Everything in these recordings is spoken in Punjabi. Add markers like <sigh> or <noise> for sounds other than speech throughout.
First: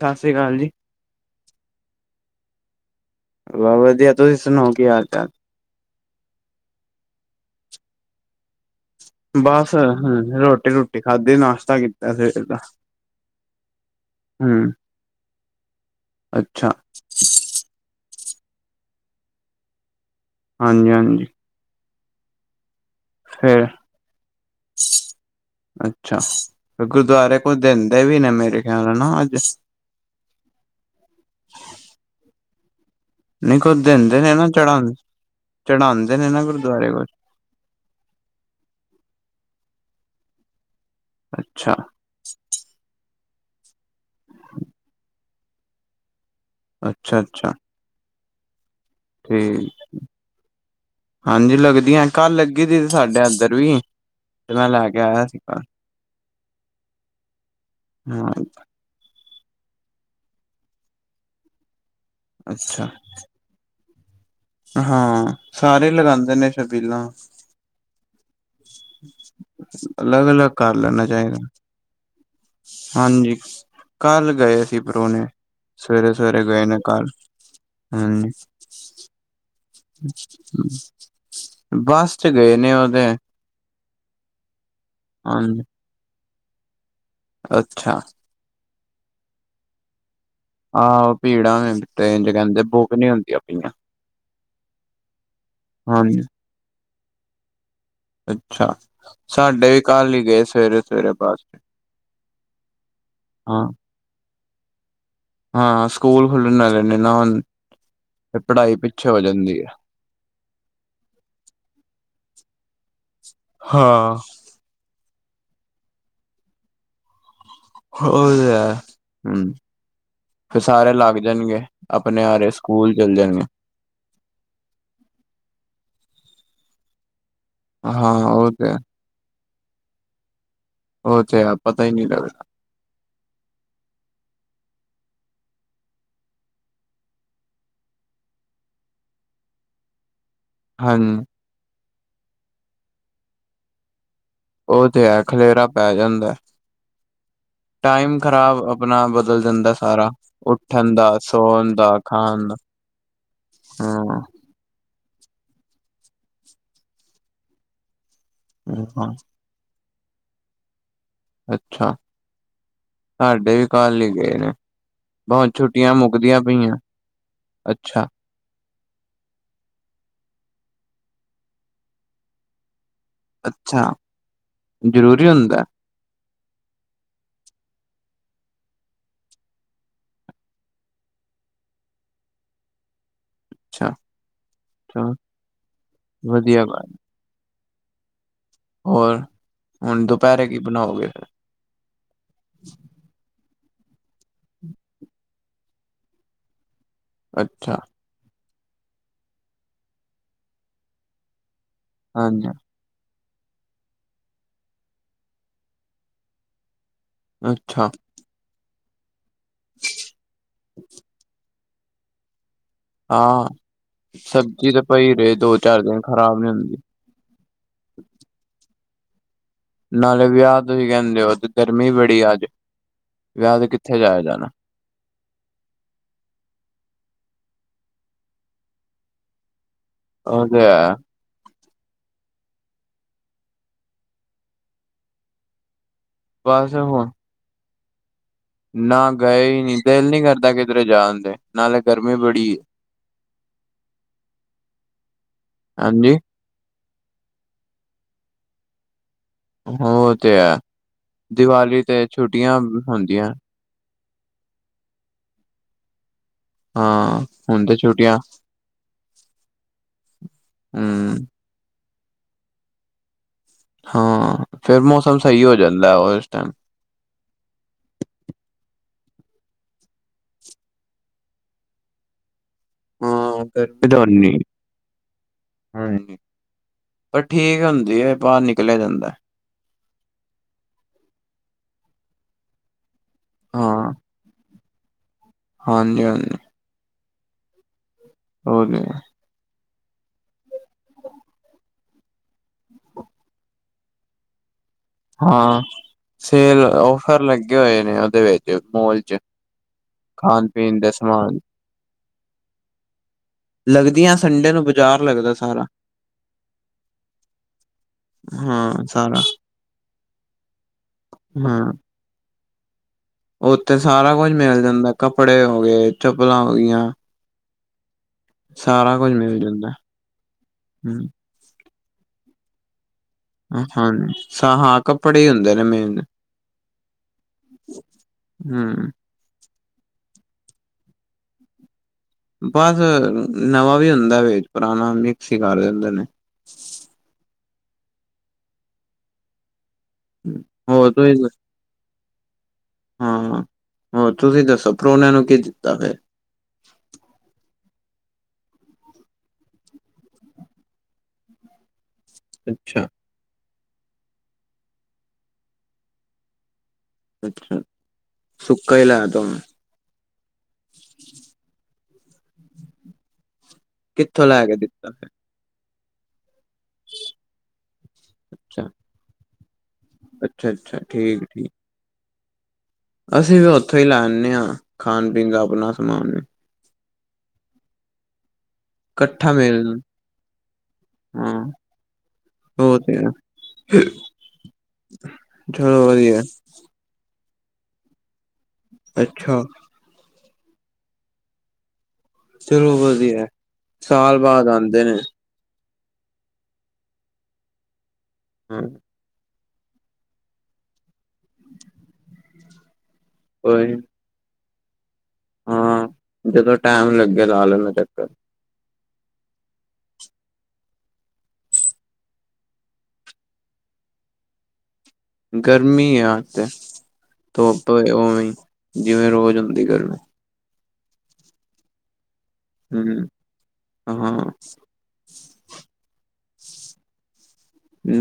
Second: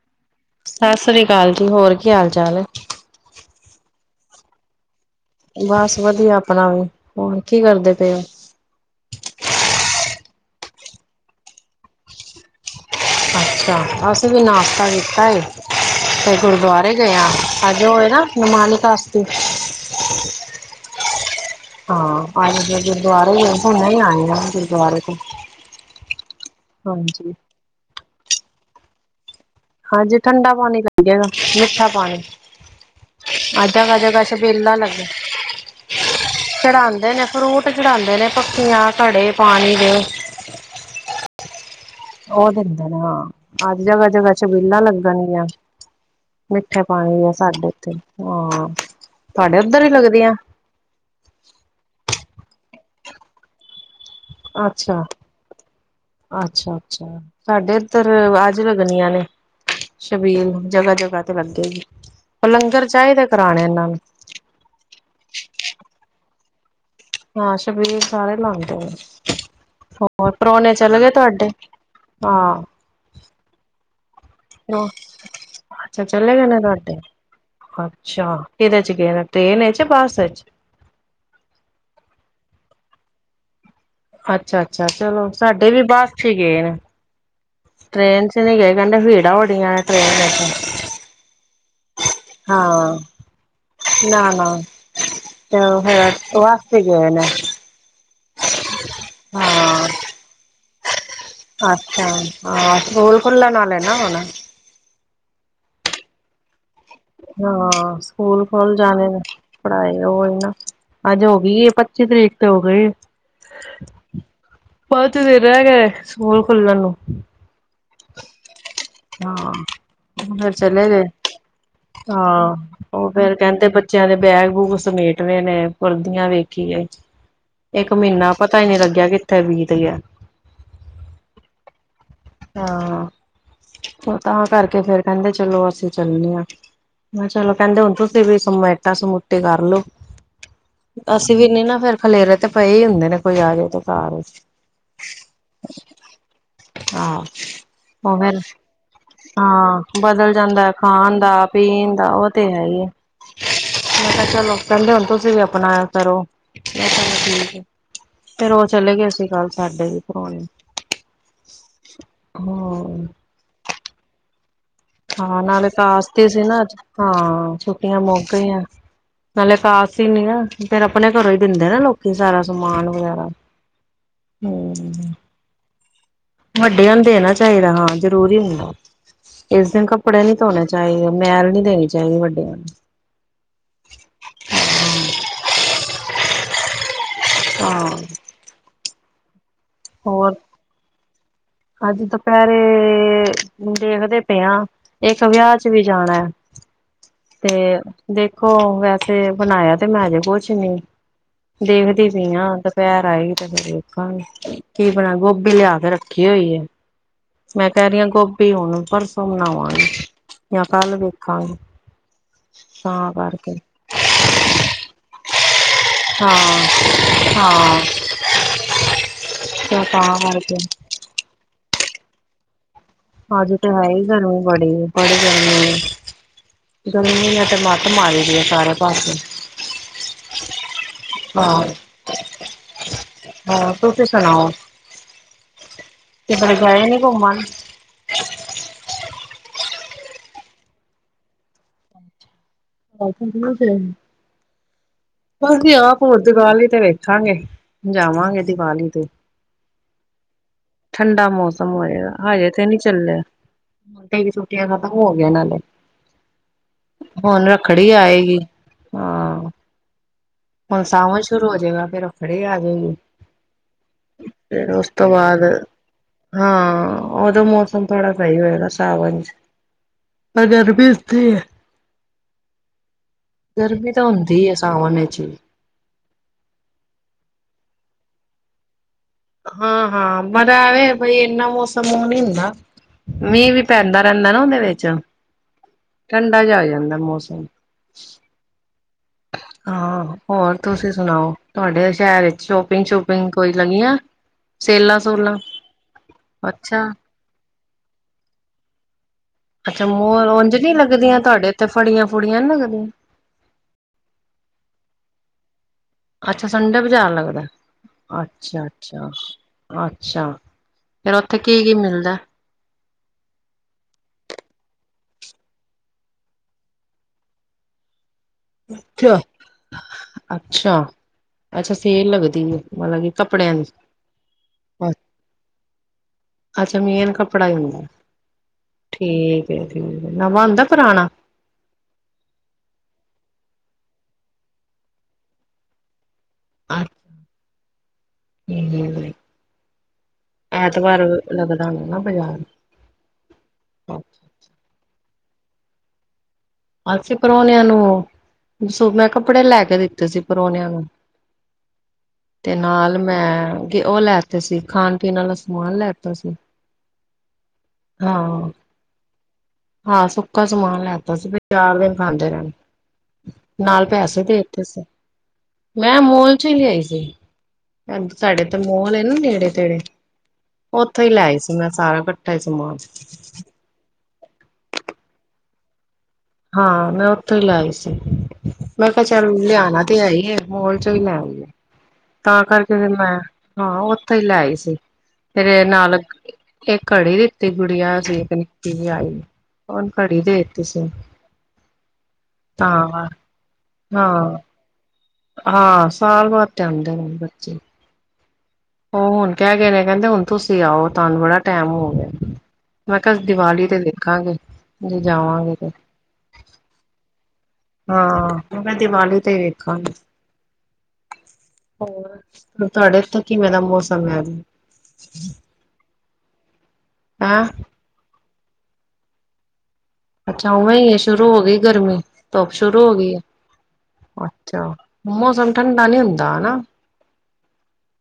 ਸਤਿ ਸ਼੍ਰੀ ਅਕਾਲ ਜੀ। ਸਤਿ ਸ੍ਰੀ ਅਕਾਲ ਜੀ ਹੋਰ ਕੀ ਹਾਲ ਚਾਲ ਐ। ਵ ਵਧੀਆ ਤੁਸੀਂ ਸੁਣਾ ਕੀ ਹਾਲ ਚਾਲ। ਬਸ ਵਧੀਆ ਆਪਣਾ ਵੀ ਹੋਰ ਕੀ ਕਰਦੇ ਪਏ ਓ। ਬਸ ਰੋਟੀ ਰੂਟੀ ਖਾਧੀ ਨਾਸ਼ਤਾ ਕੀਤਾ ਸਵੇਰੇ ਦਾ। ਅ ਅਸੀਂ ਵੀ ਹਮ ਨਾਸ਼ਤਾ ਕੀਤਾ ਏ ਤੇ ਅੱਛਾ ਗੁਰਦੁਆਰੇ ਗਏ ਆਂ ਅ ਜ ਓ ਏ ਨਾ ਨਿਮਾਣੀ ਕਾਸਤੀ ਹਾਂਜੀ-ਹਾਂਜੀ ਹਾਂ ਅੱਜ ਮੈਂ ਗੁਰਦੁਆਰੇ ਗਈ ਫੇਰ ਹੁਨੇ ਆਈ ਆਂ ਗੁਰਦੁਆਰੇ ਤੋਂ ਅੱਛਾ ਹਾਂਜੀ ਗੁਰਦੁਆਰੇ ਕੁਝ ਦਿੰਦੇ ਵੀ ਨੇ ਮੇਰੇ ਖਿਆਲ ਨਾ ਅੱਜ ਹਾਂਜੀ ਠੰਡਾ ਪਾਣੀ ਪਿਆਂਦੇ ਨੇ ਮਿੱਠਾ ਪਾਣੀ ਨਹੀਂ ਅੱਜ ਕੁਝ ਦਿੰਦੇ ਜਗਾ-ਜਗਾ ਨੇ ਨਾ ਛਬੀਲਾ ਚੜਾ ਲੱਗਣ ਚੜਾਉਂਦੇ ਨੇ ਨਾ ਗੁਰਦੁਆਰੇ ਕੋਲ ਚੜਾਂਦੇ ਨੇ। ਫਰੂਟ ਚੜਾਂਦੇ ਨੇ ਪੱਖੀਆਂ, ਘੜੇ ਪਾਣੀ ਦੇ। ਅੱਛਾ ਓ ਦਿੰਦੇ ਨੇ ਹਾਂ ਅੱਜ ਜਗ੍ਹਾ ਜਗ੍ਹਾ ਛਬੀਲਾਂ ਲੱਗਣਗੀਆਂ। ਮਿੱਠੇ ਪਾਣੀ ਅੱਛਾ ਦੀਆਂ ਅੱਛਾ ਸਾਡੇ ਇੱਥੇ ਹਾਂ। ਤੁਹਾਡੇ ਉੱਧਰ ਹੀ ਠੀਕ ਲੱਗਦੀਆਂ ਹਾਂਜੀ ਲੱਗਦੀਆਂ ਕਲ ਲੱਗੀ ਦੀ ਸੀ ਸਾਡੇ ਅੰਦਰ ਵੀ ਤੇ ਮੈਂ ਲੈ ਕੇ ਆਇਆ ਸੀ ਘਰ ਅੱਛਾ-ਅੱਛਾ-ਅੱਛਾ ਸਾਡੇ ਇੱਧਰ ਹਾਂ ਅੱਜ ਲੱਗ ਵਧੀਆ ਨੇ ਛਬੀਲ ਜਗ੍ਹਾ-ਜਗ੍ਹਾ ਤੇ ਲੱਗੇਗੀ ਲੰਗਰ ਅੱਛਾ ਚਾਈਦਾ। ਖਾਣਾ ਇਨਾਂ ਨੇ। ਹਾਂ ਸਾਰੇ ਲਗਾਂਦੇ ਨੇ ਛਬੀਲਾਂ ਹਾਂ ਛਬੀਲ ਸਾਰੇ ਲਾਂਦੇ ਨੇ ਅਲੱਗ ਹੋਰ ਅਲੱਗ ਪਰੋਨੇ ਕਰ ਚਲੇ ਲੈਣਾ ਗਏ ਚਾਹੀਦਾ ਤੁਹਾਡੇ ਹਾਂ ਹਾਂਜੀ ਕੱਲ ਗਏ ਸੀ ਪਰਾਉਣੇ ਅੱਛਾ ਚਲੇ ਸਵੇਰੇ-ਸਵੇਰੇ ਗਏ ਨੇ ਤੁਹਾਡੇ ਕੱਲ੍ਹ ਅੱਛਾ ਕਿਹਦੇ ਚ ਗਏ ਨੇ ਟ੍ਰੇਨ ਵਿਚ ਬੱਸ ਵਿਚ <inaudible> ਬੱਸ 'ਚ ਗਏ ਨੇ ਓ ਤੇ ਅੱਛਾ-ਅੱਛਾ ਚਲੋ ਹਾਂਜੀ ਸਾਡੇ ਵੀ ਬੱਸ 'ਚ ਗਏ ਨੇ ਅੱਛਾ ਟ੍ਰੇਨ ਨਈ ਗਏ ਕੈਂਦੇ ਭੀੜਾਂ ਹੋਣੀਆ ਨੇ ਟ੍ਰੇਨ 'ਚ ਆਹੋ ਭੀੜਾਂ ਨੇ। ਟ੍ਰੇਨ ਚ ਕਹਿੰਦੇ ਬੁੱਕ ਹਾਂ ਨੀ ਹੁੰਦੀਆਂ ਪਈਆਂ ਨਾ-ਨਾ <unintelligible> ਠੀਕ ਹਾਂਜੀ ਹੈ ਹਨਾ। ਅੱਛਾ ਸਾਡੇ ਵੀ ਹਾਂ ਕੱਲ ਹੀ ਗੇ ਸਵੇਰੇ-ਸਵੇਰੇ। ਅੱਛਾ ਹਾਂ ਸਕੂਲ ਖੁੱਲਣ ਹਾਂ ਆਲੈ ਨੇ ਹੁਣ। ਹਾਂ ਸਕੂਲ ਖੁੱਲਨ ਆਲੇ ਹਾਂ ਸਕੂਲ ਖੋਲ ਜਾਨੇ ਪਿੱਛੇ ਹੋ ਨੇ ਜਾਂਦੀ ਹੈ ਪੜ੍ਹਾਈ ਔ ਹੀ ਨਾ, ਅੱਜ ਹੋ ਗੀ ਏ ਪੱਚੀ ਤਰੀਕ ਤੇ ਹੋ ਗਈ ਏ। ਹਾਂ। ਪੰਜ ਦਿਨ ਰਹ ਗੇ ਸਕੂਲ ਖੁਲਣ ਨੂੰ। ਓ ਤੇ ਹੈ। ਹਮ ਹਾਂ ਫੇਰ ਫਿਰ ਚਲੇ ਸਾਰੇ ਗਏ ਲੱਗ ਜਾਣਗੇ ਆਪਣੇ ਆਰੇ ਹਾਂ ਸਕੂਲ ਉਹ ਚਲ ਫੇਰ ਜਾਣਗੇ ਕਹਿੰਦੇ ਬੱਚਿਆਂ ਦੇ ਬੈਗ-ਬੂਗ ਸਮੇਟਨੇ ਨੇ ਵਰਦੀਆਂ ਵੇਖੀਏ। ਏਕ ਹਾਂ ਮਹੀਨਾ ਉਹ ਪਤਾ ਹੀ ਤੇ ਨੀ ਲੱਗਿਆ ਕਿੱਥੇ ਬੀਤ ਗਿਆ। ਔ ਤੇ ਹੈ ਪਤਾ ਹੀ ਨਈ ਲੱਗਦਾ। ਹਾਂ ਤੇ ਤਾਂ ਕਰਕੇ ਫੇਰ ਕਹਿੰਦੇ ਚਲੋ ਅਸੀਂ ਚੱਲਨੇ ਆ। ਮੈਂ ਚਲੋ ਕਹਿੰਦੇ ਹੁਣ ਤੁਸੀ ਵੀ ਸਮੇਟਾ-ਸਮੂਟੀ ਕਰਲੋ। ਹਾਂਜੀ ਅਸੀਂ ਵੀ ਨੀ ਨਾ ਫੇਰ ਖਲੇਰੇ ਤੇ ਪਏ ਹੀ ਹੁੰਦੇ ਨੇ ਕੋਈ ਆ ਜਾਏ ਤੇ ਕਾਰ। ਔ ਤੇ ਹੈ ਖਲੇਰਾ ਪੈ ਜਾਂਦਾ। ਹਾਂ। ਉਹ ਟਾਈਮ ਫੇਰ ਖ਼ਰਾਬ ਆਪਣਾ ਬਦਲ ਜਾਂਦਾ ਹਾਂ ਸਾਰਾ। ਬਦਲ ਜਾਂਦਾ ਉੱਠਣ ਖਾਨ ਦਾ, ਸੌਣ ਪੀਨ ਦਾ ਓ ਤੇ ਖਾਣ ਹੈ ਏ ਮੈਂ ਹੂੰ ਕਿਹਾ ਚੱਲੋ ਕਹਿੰਦੇ ਹੁਣ ਤੁਸੀਂ ਵੀ ਆਪਣਾ ਏਹ ਕਰੋ <unintelligible> ਠੀਕ ਐ ਫੇਰ ਉਹ ਚਲੇ ਗਏ ਸੀ ਕੱਲ। ਸਾਡੇ ਵੀ ਪਰੋਣੇ ਅੱਛਾ। ਹਾਂ। ਸਾਡੇ ਵੀ ਕੱਲ ਹੀ ਗਏ ਨੇ। ਹਾਂ ਬਹੁਤ ਨਾਲੇ ਛੁੱਟੀਆਂ ਕਾਸਤੀ ਮੁੱਕਦੀਆਂ ਸੀ ਨਾ ਅੱਜ, ਪਈਆਂ ਹਾਂ ਛੁੱਟੀਆਂ ਅੱਛਾ। ਮੋਕ ਗਈਆਂ। ਨਾਲੇ ਕਾਸਤੀ ਨੀ ਆ ਫੇਰ ਆਪਣੇ ਘਰੋਂ ਹੀ ਦਿੰਦੇ ਨਾ ਲੋਕੀ ਸਾਰਾ ਸਮਾਨ ਵਗੈਰਾ। ਅੱਛਾ ਹਮ ਜ਼ਰੂਰੀ ਹੁੰਦਾ? ਵੱਡਿਆਂ ਨੂੰ ਦੇਣਾ ਚਾਹੀਦਾ ਹਾਂ ਜ਼ਰੂਰੀ ਹੁੰਦਾ। ਇਸ ਦਿਨ ਕੱਪੜੇ ਨੀ ਧੋਣੇ ਚਾਹੀਦੇ, ਮੈਲ ਨਹੀਂ ਦੇਣੀ ਚਾਹੀਦੀ ਵੱਡਿਆਂ ਨੂੰ। ਅੱਛਾ, ਚੱਲ ਵਧੀਆ ਗੱਲ। ਆ ਹੋਰ ਹੁਣ ਹੋਰ ਦੁਪਹਿਰੇ ਕੀ ਬਨਾਓਗੇ? ਅੱਜ ਦੁਪਹਿਰੇ ਦੇਖਦੇ ਪਏ ਆ। ਏਕ ਵਿਆਹ ਚ ਵੀ ਜਾਣਾ ਫਿਰ ਤੇ ਅੱਛਾ ਦੇਖੋ ਵੈਸੇ ਬਣਾਇਆ ਤੇ ਮੈਂ ਹਜੇ ਕੁਛ ਨੀ ਦੇਖਦੀ ਪੀ ਆ ਹਾਂਜੀ। ਪੈਰ ਆਏਗੀ ਤੇ ਫੇਰ ਵੇਖਾਗੀ ਕੀ ਬਣਾ ਗੋਭੀ ਲਿਆ ਕੇ ਰੱਖੀ ਹੋਈ ਏ। ਮੈਂ ਕਹਿ ਅੱਛਾ ਰੀ ਆ ਗੋਭੀ ਹੁਣ ਪਰ ਸੋਂ ਬਣਾਵਾਂਗੀ ਯਾ ਕੱਲ ਵੇਖਾਂਗੀ। ਤਾਂ ਹਾਂ ਕਰਕੇ। ਸਬਜ਼ੀ ਤੇ ਪਈ ਰਏ ਦੋ, ਚਾਰ ਦਿਨ। ਖ਼ਰਾਬ ਨੀ ਹੁੰਦੀ। ਹਾਂ-ਹਾਂ ਨਾਲੇ ਵਿਆਹ ਤੁਹੀ ਕਹਿੰਦੇ ਹੋ ਤੇ ਗਰਮੀ ਬੜੀ ਏ ਅੱਜ। ਅਜ ਵਿਆਹ ਤੇ ਹੈ ਕਿੱਥੇ ਹੀ ਜਾਇਆ ਗਰਮੀ ਜਾਣਾ ਬੜੀ ਏ ਬੜੀ ਗਰਮੀ ਏ। ਗਰਮੀ ਨੇ ਤੇ ਮੱਤ ਮਾਰੀ ਦੀ ਏ ਸਾਰੇ ਪਾਸੇ। ਉਹ ਤੇ ਹੈ ਹਾਂ ਹੋਰ ਤੁਸੀ ਸੁਣਾਓ? ਕਿਧਰੇ ਬਸ ਗਏ ਨੀ ਹੁਣ ਘੁੰਮਣ? ਨਾ ਗਏ ਈ ਨੀ। ਦਿਲ ਨੀ ਕਰਦਾ ਕਿਧਰੇ ਜਾਨ ਤੇ ਨਾਲੇ ਗਰਮੀ ਬੜੀ ਏ। <unintelligible> ਬਸ ਜੀ ਆਪ ਹਾਂਜੀ ਹੋਰ ਦੀਵਾਲੀ ਤੇ ਵੇਖਾਂਗੇ। ਜਾਵਾਂਗੇ ਦੀਵਾਲੀ ਤੇ। ਉਹ ਤੇ ਹੈ ਠੰਡਾ ਮੌਸਮ ਦੀਵਾਲੀ ਤੇ ਹੋਏਗਾ, ਹਜੇ ਛੁੱਟੀਆਂ ਤੇ ਨੀ ਚੱਲੇ। ਹੁੰਦੀਆਂ ਕਈ ਦੀ ਛੁੱਟੀਆਂ ਖਤਮ ਹੋ ਗਿਆ ਨਾਲੇ। ਹਾਂ, ਹੁਨ ਤੇ ਛੁਟੀਆਂ ਨੇ, ਹਾਂ। ਹੁਨ ਹਮ ਸਾਵਨ ਸ਼ੁਰੂ ਹੋ ਜੇਗਾ, ਫੇਰ ਰੱਖੜੀ ਆ ਜੇਗੀ। ਹਾਂ ਫੇਰ ਉਸ ਤੋਂ ਮੌਸਮ ਬਾਦ, ਸਹੀ ਹੋ ਜਾਂਦਾ ਉਸ ਟਾਈਮ ਹਾਂ ਓਦੋਂ ਮੌਸਮ ਥੋੜਾ ਸਈ ਹੋਏਗਾ ਸਾਵਨ ਚ, ਪਰ ਗਰਮੀ ਉਥੇ ਈ ਐ। ਗਰਮੀ ਤਾਂ ਹੁੰਦੀ ਏ ਸਾਵਨ ਚ ਵੀ। ਹਾਂਜੀ, ਪਰ ਠੀਕ ਹੁੰਦੀ ਏ ਬਾਰ ਨਿਕਲਿਆ ਜਾਂਦੈ। ਹਾਂ - ਹਾਂ, ਪਰ ਐ ਵੇ ਬਈ ਇੰਨਾ ਮੌਸਮ ਓ ਨੀ ਹੁੰਦਾ ਮੀਂ ਵੀ ਹਾਂ ਪੈਂਦਾ ਰੈਂਦੈ ਨਾ ਉਦੇ ਵਿੱਚ, ਹਾਂਜੀ ਹਾਂਜੀ ਠੰਡਾ ਜਿਆ ਹੋ ਜਾਂਦੈ ਮੌਸਮ। <unintelligible> ਹਾਂ, ਹੋਰ ਤੁਸੀਂ ਸੁਣਾਓ? ਤੁਆਡੇ ਸ਼ੈਰ ਚ ਸ਼ੋਪਿੰਗ-ਸ਼ੂਪਿੰਗ ਕੋਈ ਲੱਗੀਆਂ ਸੇਲਾ - ਸੁਲਾ? ਹਾਂ ਸੇਲ, ਓਫਰ ਲੱਗੇ ਹੋਏ ਨੇ ਓਦੇ ਵਿੱਚ ਮੋਲ ਚ। ਅੱਛਾ ਮੋਲ, ਖਾਣ ਉਂਜ ਨੀ ਪੀਣ ਦੇ ਲੱਗਦੀਆਂ ਸਮਾਨ ਤੁਆਡੇ ਇੱਥੇ ਫੜੀਆਂ - ਫੁੜੀਆਂ ਨੀ ਲੱਗਦੀਆਂ। ਲੱਗਦੀਆਂ, ਸੰਡੇ ਨੂੰ ਬਾਜ਼ਾਰ ਲੱਗਦਾ ਸਾਰਾ। ਅੱਛਾ ਸੰਡੇ ਬਜ਼ਾਰ ਲੱਗਦੈ, ਅੱਛਾ- ਹਾਂ ਅੱਛਾ- ਸਾਰਾ ਅੱਛਾ। ਫੇਰ ਓਥੇ ਕੀ- ਕੀ ਮਿਲਦੈ? ਓਥੇ ਸਾਰਾ ਕੁਝ ਮਿਲ ਜਾਂਦੈ, ਕੱਪੜੇ ਹੋ ਗੇ, ਚੱਪਲਾਂ ਹੋ ਗਈਆਂ। ਸਾਰਾ ਕੁੱਝ ਮਿਲ ਜਾਂਦਾ ਅੱਛਾ- ਅੱਛਾ, ਹੂੰ ਅੱਛਾ ਸੇਲ ਲੱਗਦੀ ਏ ਮਤਲਬ ਕਿ ਕੱਪੜੇ ਅ ਹਾਂਜੀ, ਸ ਹਾ ਕੱਪੜੇ ਈ ਹੁੰਦੇ ਨੇ ਮੇਨ। ਅੱਛਾ ਮੇਨ ਕੱਪੜਾ ਈ ਹੁੰਦੈ, ਹੂੰ ਠੀਕ ਏ ਠੀਕ ਏ, ਨਵਾ ਹੁੰਦੈ ਪੁਰਾਣਾ? ਬਸ ਨਵਾਂ ਵੀ ਹੁੰਦਾ ਵੇ ਪੁਰਾਣਾ ਮਿਕਸ ਈ ਕਰਦੇ ਦੇਂਦੇ ਨੇ। ਅ <unintelligible> ਹੋਰ ਐਤਵਾਰ ਤੁਸੀਂ ਲਗ <unintelligible> ਬਜਾਰ। ਹਾਂ, ਹੋਰ ਤੁਸੀਂ ਦੱਸੋ ਪ੍ਰੋਨਿਆਂ ਨੂੰ ਕੀ ਦਿੱਤਾ ਫੇਰ? ਅਸੀਂ ਪ੍ਰੋਨਿਆਂ ਨੂੰ ਸੁੱਖ ਨਾਲ ਕੱਪੜੇ ਲੈ ਕੇ ਦਿੱਤੇ ਸੀ ਪ੍ਰੋਨਿਆਂ ਨੂੰ। ਤੇ ਅੱਛਾ ਨਾਲ ਮੈਂ ਤੇ ਓ ਲੈ ਤੇ ਸੀ ਖਾਨ- ਪੀਨ ਆਲਾ ਸਮਾਨ ਲੈ ਤਾ ਸੀ। ਅੱਛਾ, ਹਾਂ ਸੁੱਕਾ ਈ ਲੈ ਤਾ ਉ ਹਾਂ ਸੁੱਕਾ ਸਮਾਨ ਲੈ ਤਾ ਸੀ ਬਈ ਚਾਰ ਦਿਨ ਖਾਂਦੇ ਰੈਣ, ਨਾਲ ਪੈਸੇ ਕਿੱਥੋਂ ਦੇ ਲੈ ਕੇ ਤੇ ਸੀ। ਦਿੱਤਾ ਫਿਰ? ਮੈਂ ਮੋਲ ਚੋ ਈ ਲਿਆਈ ਸੀ, ਅ - ਸਾਡੇ ਤਾਂ ਅੱਛਾ ਮੋਲ ਏ ਨਾ ਨੇੜੇ- ਤੇੜੇ ਅੱਛਾ ਅੱਛਾ ਓਥੇ ਈ ਲੈ ਠੀਕ ਆਈ ਠੀਕ ਸੀ ਮੈਂ ਸਾਰਾ ਕੱਠਾ ਈ ਸਮਾਨ। ਅਸੀਂ ਵੀ ਓਥੋ ਈ ਲੈ ਆਨੇ ਆ ਖਾਨ - ਪੀਨ ਦਾ ਅਪਨਾਂ ਸਮਾਨ। ਹਾਂ, ਮੈਂ ਉੱਥੋ ਈ ਲੈ ਆਈ ਸੀ। ਮੈਂ ਕਿਆ ਚੱਲ ਇਕੱਠਾ ਮਿਲ ਲਿਆਣਾ ਤੇ ਹੈ ਈ ਏ ਮੋਲ ਚੋ ਈ ਲੈ ਹਾਂ ਆਈਏ। ਤਾਂ ਕਰਕੇ ਉਹ ਫੇਰ ਤੇ ਹੈ, ਮੈਂ, ਹਾਂ ਉੱਥੋ ਈ ਲੈ ਆਈ ਸੀ ਤੇ ਚਲੋ ਨਾਲ ਵਧੀਆ ਏਕ ਘੜੀ ਦਿੱਤੀ ਗੁੜੀਆ ਸੀ ਏਕ ਨਿੱਕੀ ਜੀ ਆਈ, ਅੱਛਾ ਓਨ ਘੜੀ ਦੇ ਤੀ ਸੀ। ਚਲੋ ਤਾਂ ਵਦੀਐ, ਸਾਲ ਹਾਂ ਬਾਦ ਆਂਦੇ ਨੇ। ਹਾਂ, ਸਾਲ ਬਾਦ ਤੇ ਆਂਦੇ ਨੇ ਬੱਚੇ। ਹੁ ਉਹ ਹੁਣ ਕਹਿ ਗਏ ਨੇ ਕਹਿੰਦੇ ਹੁਣ ਤੁਸੀਂ ਆਓ ਤੁਹਾਨੂੰ ਬੜਾ ਟੈਮ ਹੋ ਗਿਆ ਮੈਂ ਕਿਹਾ ਦੀਵਾਲੀ ਕੋਈ ਤੇ ਵੇਖਾਂਗੇ ਜੇ ਜਾਵਾਂਗੇ ਹਾਂ ਜਦੋਂ ਟਾਈਮ ਲੱਗਿਆ ਲਾ ਲਣਾ ਹਾਂ ਮੈਂ ਦੀਵਾਲੀ ਤੇ ਹੀ ਵੇਖਾਂ ਹੋ ਤੁਹਾਡੇ ੳਥੇ ਕਿਵੇਂ ਦਾ ਮੌਸਮ ਹੈ ਗਰਮੀ ਆੱ ਇਥੇ ਹੈਂ ਧੁੱਪ ਉਵੇਂ ਜਿਵੇਂ ਰੋਜ਼ ਹੁੰਦੀ ਗਰਮੀ ਅੱਛਾ ਉਵੇਂ ਹੈ ਸ਼ੁਰੂ ਹੋ ਗਈ, ਗਰਮੀ ਧੁਪ ਸ਼ੁਰੂ ਹੋ ਗਈ ਹਮ ਹੈ ਹਾਂ ਅੱਛਾ ਮੌਸਮ ਠੰਡਾ ਨੀ ਹੁੰਦਾ ਹਨਾ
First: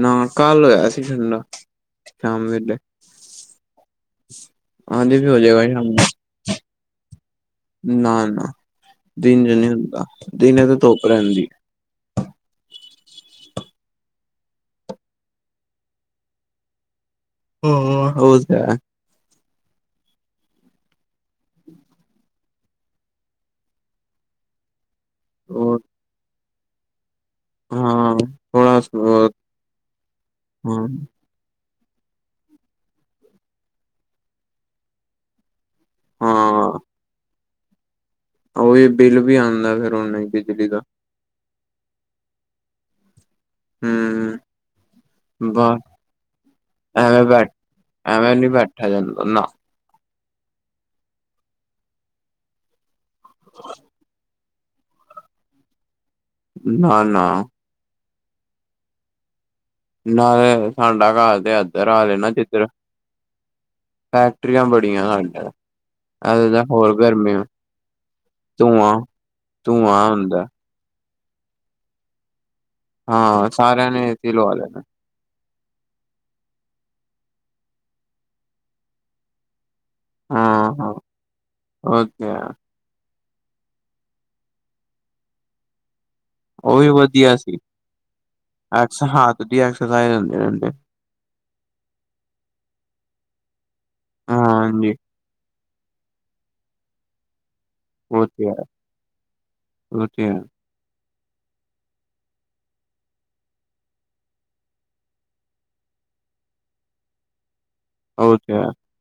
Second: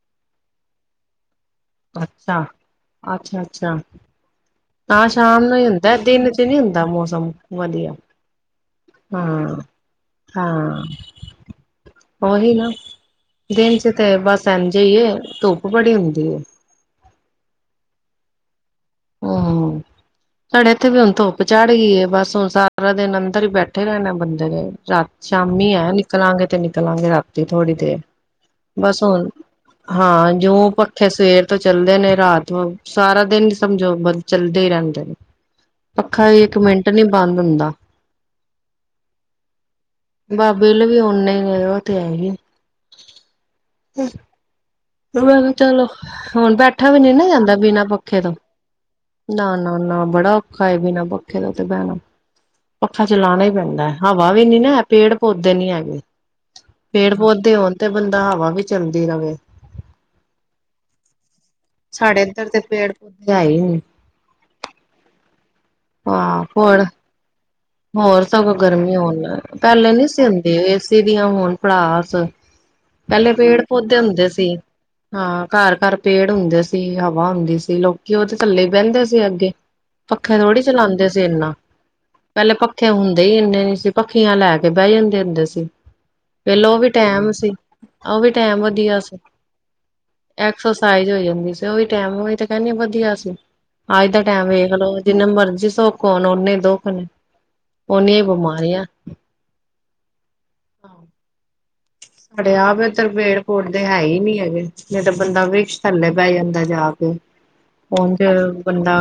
ਨਾ ਕਲ ਹੋਇਆ ਸੀ ਠੰਡਾ ਅੱਛਾ- ਅੱਛਾ -ਅੱਛਾ। ਅ <inaudible> ਹਾ ਸ਼ਾਮ ਨੂੰ ਹੀ ਹੁੰਦਾ ਦਿਨ ਚ ਨਹੀਂ ਹੁੰਦਾ ਮੌਸਮ ਵਧੀਆ ਨਾ ਨਾ ਦਿਨ ਹਾਂ ਨਹੀਂ ਹੁੰਦਾ ਹਾਂ ਦਿਨ ਤੇ ਧੁੱਪ ਰਹਿੰਦੀ ਉਹੀ ਨਾ ਦਿਨ ਚ ਤੇ ਬਸ ਇੰਝੇ ਹੀ ਹੈ, ਧੁੱਪ ਬੜੀ ਹੁੰਦੀ ਹਮ ਹਦਾ <inaudible> ਹੋ -ਹੋ ਸਾਡੇ ਇੱਥੇ ਵੀ ਹੁਣ ਧੁੱਪ ਚੜ੍ਹ ਗਈ ਏ, ਬਸ ਹੁਣ ਸਾਰਾ ਦਿਨ ਅੰਦਰ ਹੀ ਬੈਠੇ ਰਹਿਣੇ ਬੰਦੇ ਨੇ ਰਾਤ ਸ਼ਾਮੀ ਉਹ ਹੈ ਨਿਕਲਾਂਗੇ ਤੇ ਨਿਕਲਾਂਗੇ ਥੋੜ੍ਹੀ ਦੇਰ ਹਾਂ ਥੋੜਾ ਬਸ ਹੁਣ ਹਾਂ, ਜਿਉ ਹਾਂ ਪੱਖੇ ਸਵੇਰ ਤੋਂ ਚੱਲਦੇ ਨੇ ਰਾਤ ਸਾਰਾ ਦਿਨ ਸਮਝੋ ਚੱਲਦੇ ਹੀ ਰਹਿੰਦੇ ਨੇ ਪੱਖਾ ਹੀ ਇੱਕ ਹਾਂ ਮਿੰਟ ਨੀ ਬੰਦ ਹੁੰਦਾ ਉਹੀ ਬਿੱਲ ਵੀ ਆਉਂਦਾ ਫਿਰ ਨਾ ਹੀ ਬਿਜਲੀ ਦਾ ਉਨੇ ਨਲ ਬਤ ਤੇ ਹੈ ਹੀਏ ਹਿ -ਹੀ ਚਲੋ ਹੁਣ ਬੈਠਾ ਵੀ ਨੀ ਐਵੇਂ ਨਾ ਬੈਠ ਜਾਂਦਾ, ਬਿਨਾਂ ਪੱਖੇ ਤੋਂ ਐਵੇਂ ਨੀ ਬੈਠਾ ਜਾਂਦਾ ਨਾ- ਨਾ ਨਾ ਬੜਾ ਔਖਾ ਏ ਬਿਨਾ ਪੱਖੇ ਦਾ ਤੇ ਬੈਣਾ ਪੱਖਾ ਚਲਾਉਣਾ ਹੀ ਪੈਂਦਾ ਹਵਾ ਵੀ ਨੀ ਨਾ ਪੇੜ ਪੌਦੇ ਨੀ ਹੈਗੇ ਨਾ ਪੇੜ ਨਾ ਪੌਦੇ ਹੋਣ ਤੇ ਬੰਦਾ ਹਵਾ ਵੀ ਚੱਲਦੀ ਰਹੇ ਨਾਲੇ ਸਾਡਾ ਘਰ ਤੇ ਅੱਜ ਸਾਡੇ ਇੱਧਰ ਤੇ ਪੇੜ ਪੌਦੇੇ ਹੈ ਨੀ ਫੈਕਟਰੀਆਂ ਬੜੀਆਂ ਇਧਰ ਹਾਂ ਅਜੇ ਤਾਂ ਹੁਣ ਹੋਰ ਗਰਮੀ ਹੋਰ ਸਗੋਂ ਧੂੰਆਂ ਗਰਮੀ ਹੋਣ ਲਗ ਪਹਿਲੇ ਨੀ ਧੂੰਆਂ ਸੀ, ਹੁੰਦਾ ਹੁੰਦੀ ਏਸੀ ਹੋਣ ਭੜਾਸ ਪਹਿਲੇ ਹਾਂ ਪੇੜ ਸਾਰਿਆਂ ਪੌਦੇ ਨੇ ਹੁੰਦੇ ਏਸੀ ਸੀ ਲਵਾ ਲੈਣਾ ਹਾਂ ਘਰ- ਘਰ ਪੇੜ ਹੁੰਦੇ ਸੀ, ਹਵਾ ਹੁੰਦੀ ਸੀ, ਲੋਕੀ ਉਹਦੇ ਥੱਲੇ ਹੀ ਬਹਿੰਦੇ ਸੀ ਅੱਗੇ ਪੱਖੇ ਥੋੜ੍ਹੀ ਚਲਾਉਂਦੇ ਸੀ ਇਨਾ ਓਕੇ ਪਹਿਲੇ ਪੱਖੇ ਹੁੰਦੇ ਹੀ ਇੰਨੇ ਨੀ ਸੀ, ਪੱਖੀਆਂ ਲੈ ਕੇ ਬਹਿ ਜਾਂਦੇ ਹੁੰਦੇ ਸੀ ਪਹਿਲਾਂ ਉਹ ਵੀ ਟੈਮ ਸੀ ਉਹ ਵੀ ਟੈਮ ਵਧੀਆ ਸੀ ਚ ਜਾਂਦੇ ਐਕਸਰਸਾਈਜ਼ ਹੋ ਜਾਂਦੀ ਸੀ, ਉਹੀ ਟੈਮ ਉਹੀ ਤੇ ਕਹਿੰਦੀ ਵਧੀਆ ਸੀ। ਅੱਜ ਦਾ ਟਾਈਮ ਵੇਖ ਹਾਂਜੀ ਲਓ, ਜਿੰਨੇ ਮਰਜ਼ੀ ਸੁੱਖ ਹੋਣ ਓਨੇ ਦੁੱਖ ਨੇ ਉਨੀ ਆ ਬਿਮਾਰੀਆਂ ਹੋਥੇਆ ਸਾਡੇ ਆਪ ਤਬੇਰ ਕੋਟ ਦੇ ਹੈ ਹੀ ਨੀ ਹੈਗੇ ਨਹੀਂ ਤਾਂ ਬੰਦਾ ਵਿਸ਼ ਥੱਲੇ ਪੈ ਜਾਂਦਾ ਜਾ ਕੇ <inaudible> ਉੰਝ ਉਹ ਤੇ ਹੈ ਬੰਦਾ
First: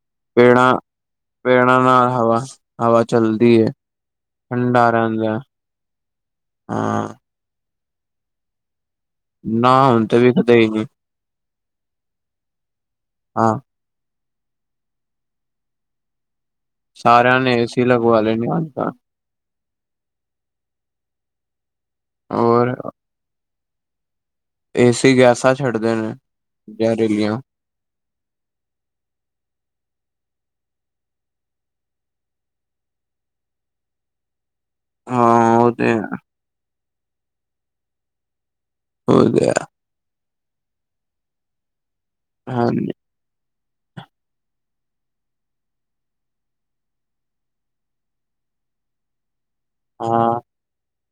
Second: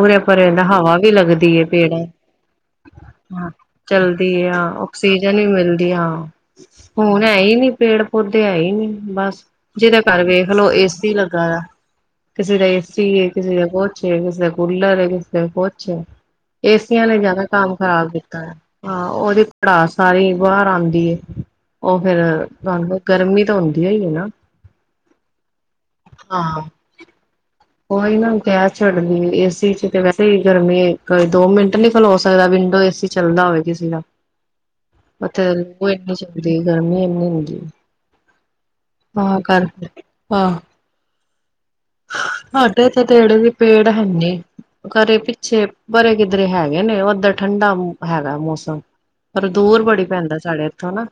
ਉਰੇ ਪਰੇ ਪੇੜਾਂ ਹਵਾ ਵੀ ਲੱਗਦੀ ਹੈ। ਪੇੜਾਂ ਫਿਰ ਨਾਲ ਹਵਾ ਹਵਾ ਚੱਲਦੀ ਹੈ ਚਲਦੀ ਹਾਂ ਠੰਡਾ ਆਕਸੀਜਨ ਰਹਿੰਦਾ ਵੀ ਮਿਲਦੀ ਹਾਂ। ਹਾਂ ਹੁਣ ਹੈ ਹੀ ਨੀ ਪੇੜ ਪੌਦੇ ਹੈ ਹੀ ਨੀ ਬਸ ਨਾ ਜਿਹਦੇ ਹੁਣ ਤੇ ਕਰ ਵੇਖ ਵਿਖਦੇ ਹੀ ਲਓ ਨੀ ਏਸੀ ਲੱਗਾ ਕਿਸੇ ਦਾ ਏਸੀ ਹੈ ਹਾਂ ਕਿਸੇ ਦੇ ਕੁਛ ਛੇ ਕਿਸੇ ਕੁਲਰ ਕਿਸੇ ਦੇ ਕੋਚ ਐ ਏਸੀਆਂ ਨੇ ਸਾਰਿਆਂ ਜਾਣਾ ਕੰਮ ਏਸੀ ਖ਼ਰਾਬ ਲਗਵਾ ਕੀਤਾ ਲੈਣੇ ਅੱਜ ਤਾਂ ਹਾਂ ਉਹਦੀ ਘਰ ਸਾਰੀ ਬਾਹਰ ਆਉਂਦੀ ਉਹ ਫਿਰ ਹੋਰ ਤੁਹਾਨੂੰ ਗਰਮੀ ਤਾਂ ਹੁੰਦੀ ਓ ਨਾ ਏਸੀ ਗੈਸਾਂ ਛੱਡਦੇ ਨੇ ਹਾਂ ਜਾਂ ਰੇਲੀਆਂ ਉਹੀ ਨਾ ਗੈਸ ਛੜਦੀ ਏਸੀ ਚ ਤੇ ਵੈਸੇ ਹੀ ਗਰਮੀ ਕੋਈ ਦੋ ਮਿੰਟ ਨੀ ਖਲੋ ਸਕਦਾ ਵਿੰਡੋ ਏਸੀ ਚ ਚੱਲਦਾ ਹੋਵੇ ਕਿਸੀ ਦਾ ਪਤਾ ਐ ਹਾਂ ਉਹ ਤੇ ਹੈ ਇੱਕ ਤਾਂ ਸੁੱਤੀ ਗਰਮੀ ਇਨੀ ਹੁੰਦੀ ਉਹ ਆ ਤੇ ਹੈ ਕਰ ਆ ਹਾਡੇ ਹਾਂਜੀ ਤੇੜੇ ਵੀ ਪੇੜ ਹੈਨੀ ਘਰੇ ਪਿੱਛੇ ਪਰੇ ਕਿੱਧਰੇ ਹੈਗੇ ਨੇ ਉੱਧਰ ਠੰਢਾ ਹੈਗਾ ਮੌਸਮ ਪਰ ਦੂਰ ਬੜੀ ਪੈਂਦਾ ਹਾਂ ਸਾਡੇ ਇੱਥੋਂ ਨਾ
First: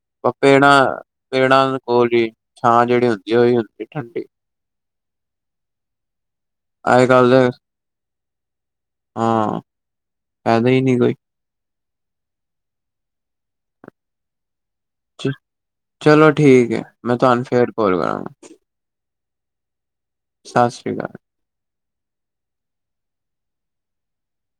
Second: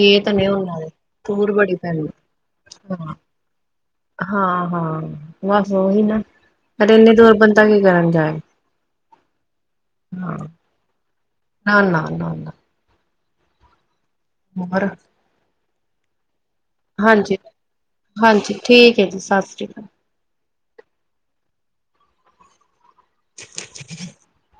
ਇਹ ਤਾਂ ਨੇ ਪੇੜਾਂ ਉਹਨਾਂ ਦੇ ਦੂਰ ਪੇੜਾਂ ਬੜੀ ਦੇ ਕੋਲ ਹੀ ਛਾਂ ਪੈਂਦਾ ਜਿਹੜੀ ਹੁੰਦੀ ਉਹੀ ਹੁੰਦੀ ਠੰਡੀ ਹਾਂ। ਹਾਂ ਬਸ ਉਹੀ ਨਾ ਸਾਡੇ ਅੱਜ ਇੰਨੇ ਕੱਲ ਦੂਰ ਦੇ ਬੰਦਾ ਕੀ ਕਰਨ ਜਾਏ ਹਾਂ। ਪਤਾ ਨਹੀਂ ਕੋਈ ਨਾ ਨਾ ਨਾ ਨਾ ਹੋਰ ਚਲੋ ਠੀਕ ਹੈ ਮੈਂ ਹਾਂਜੀ ਤੁਹਾਨੂੰ ਫਿਰ ਕੋਲ ਹਾਂਜੀ ਕਰਾਂਗਾ ਠੀਕ ਐ ਜੀ ਸਤਿ ਸ਼੍ਰੀ ਅਕਾਲ ਸਤਿ ਸ਼੍ਰੀ ਅਕਾਲ <inaudible>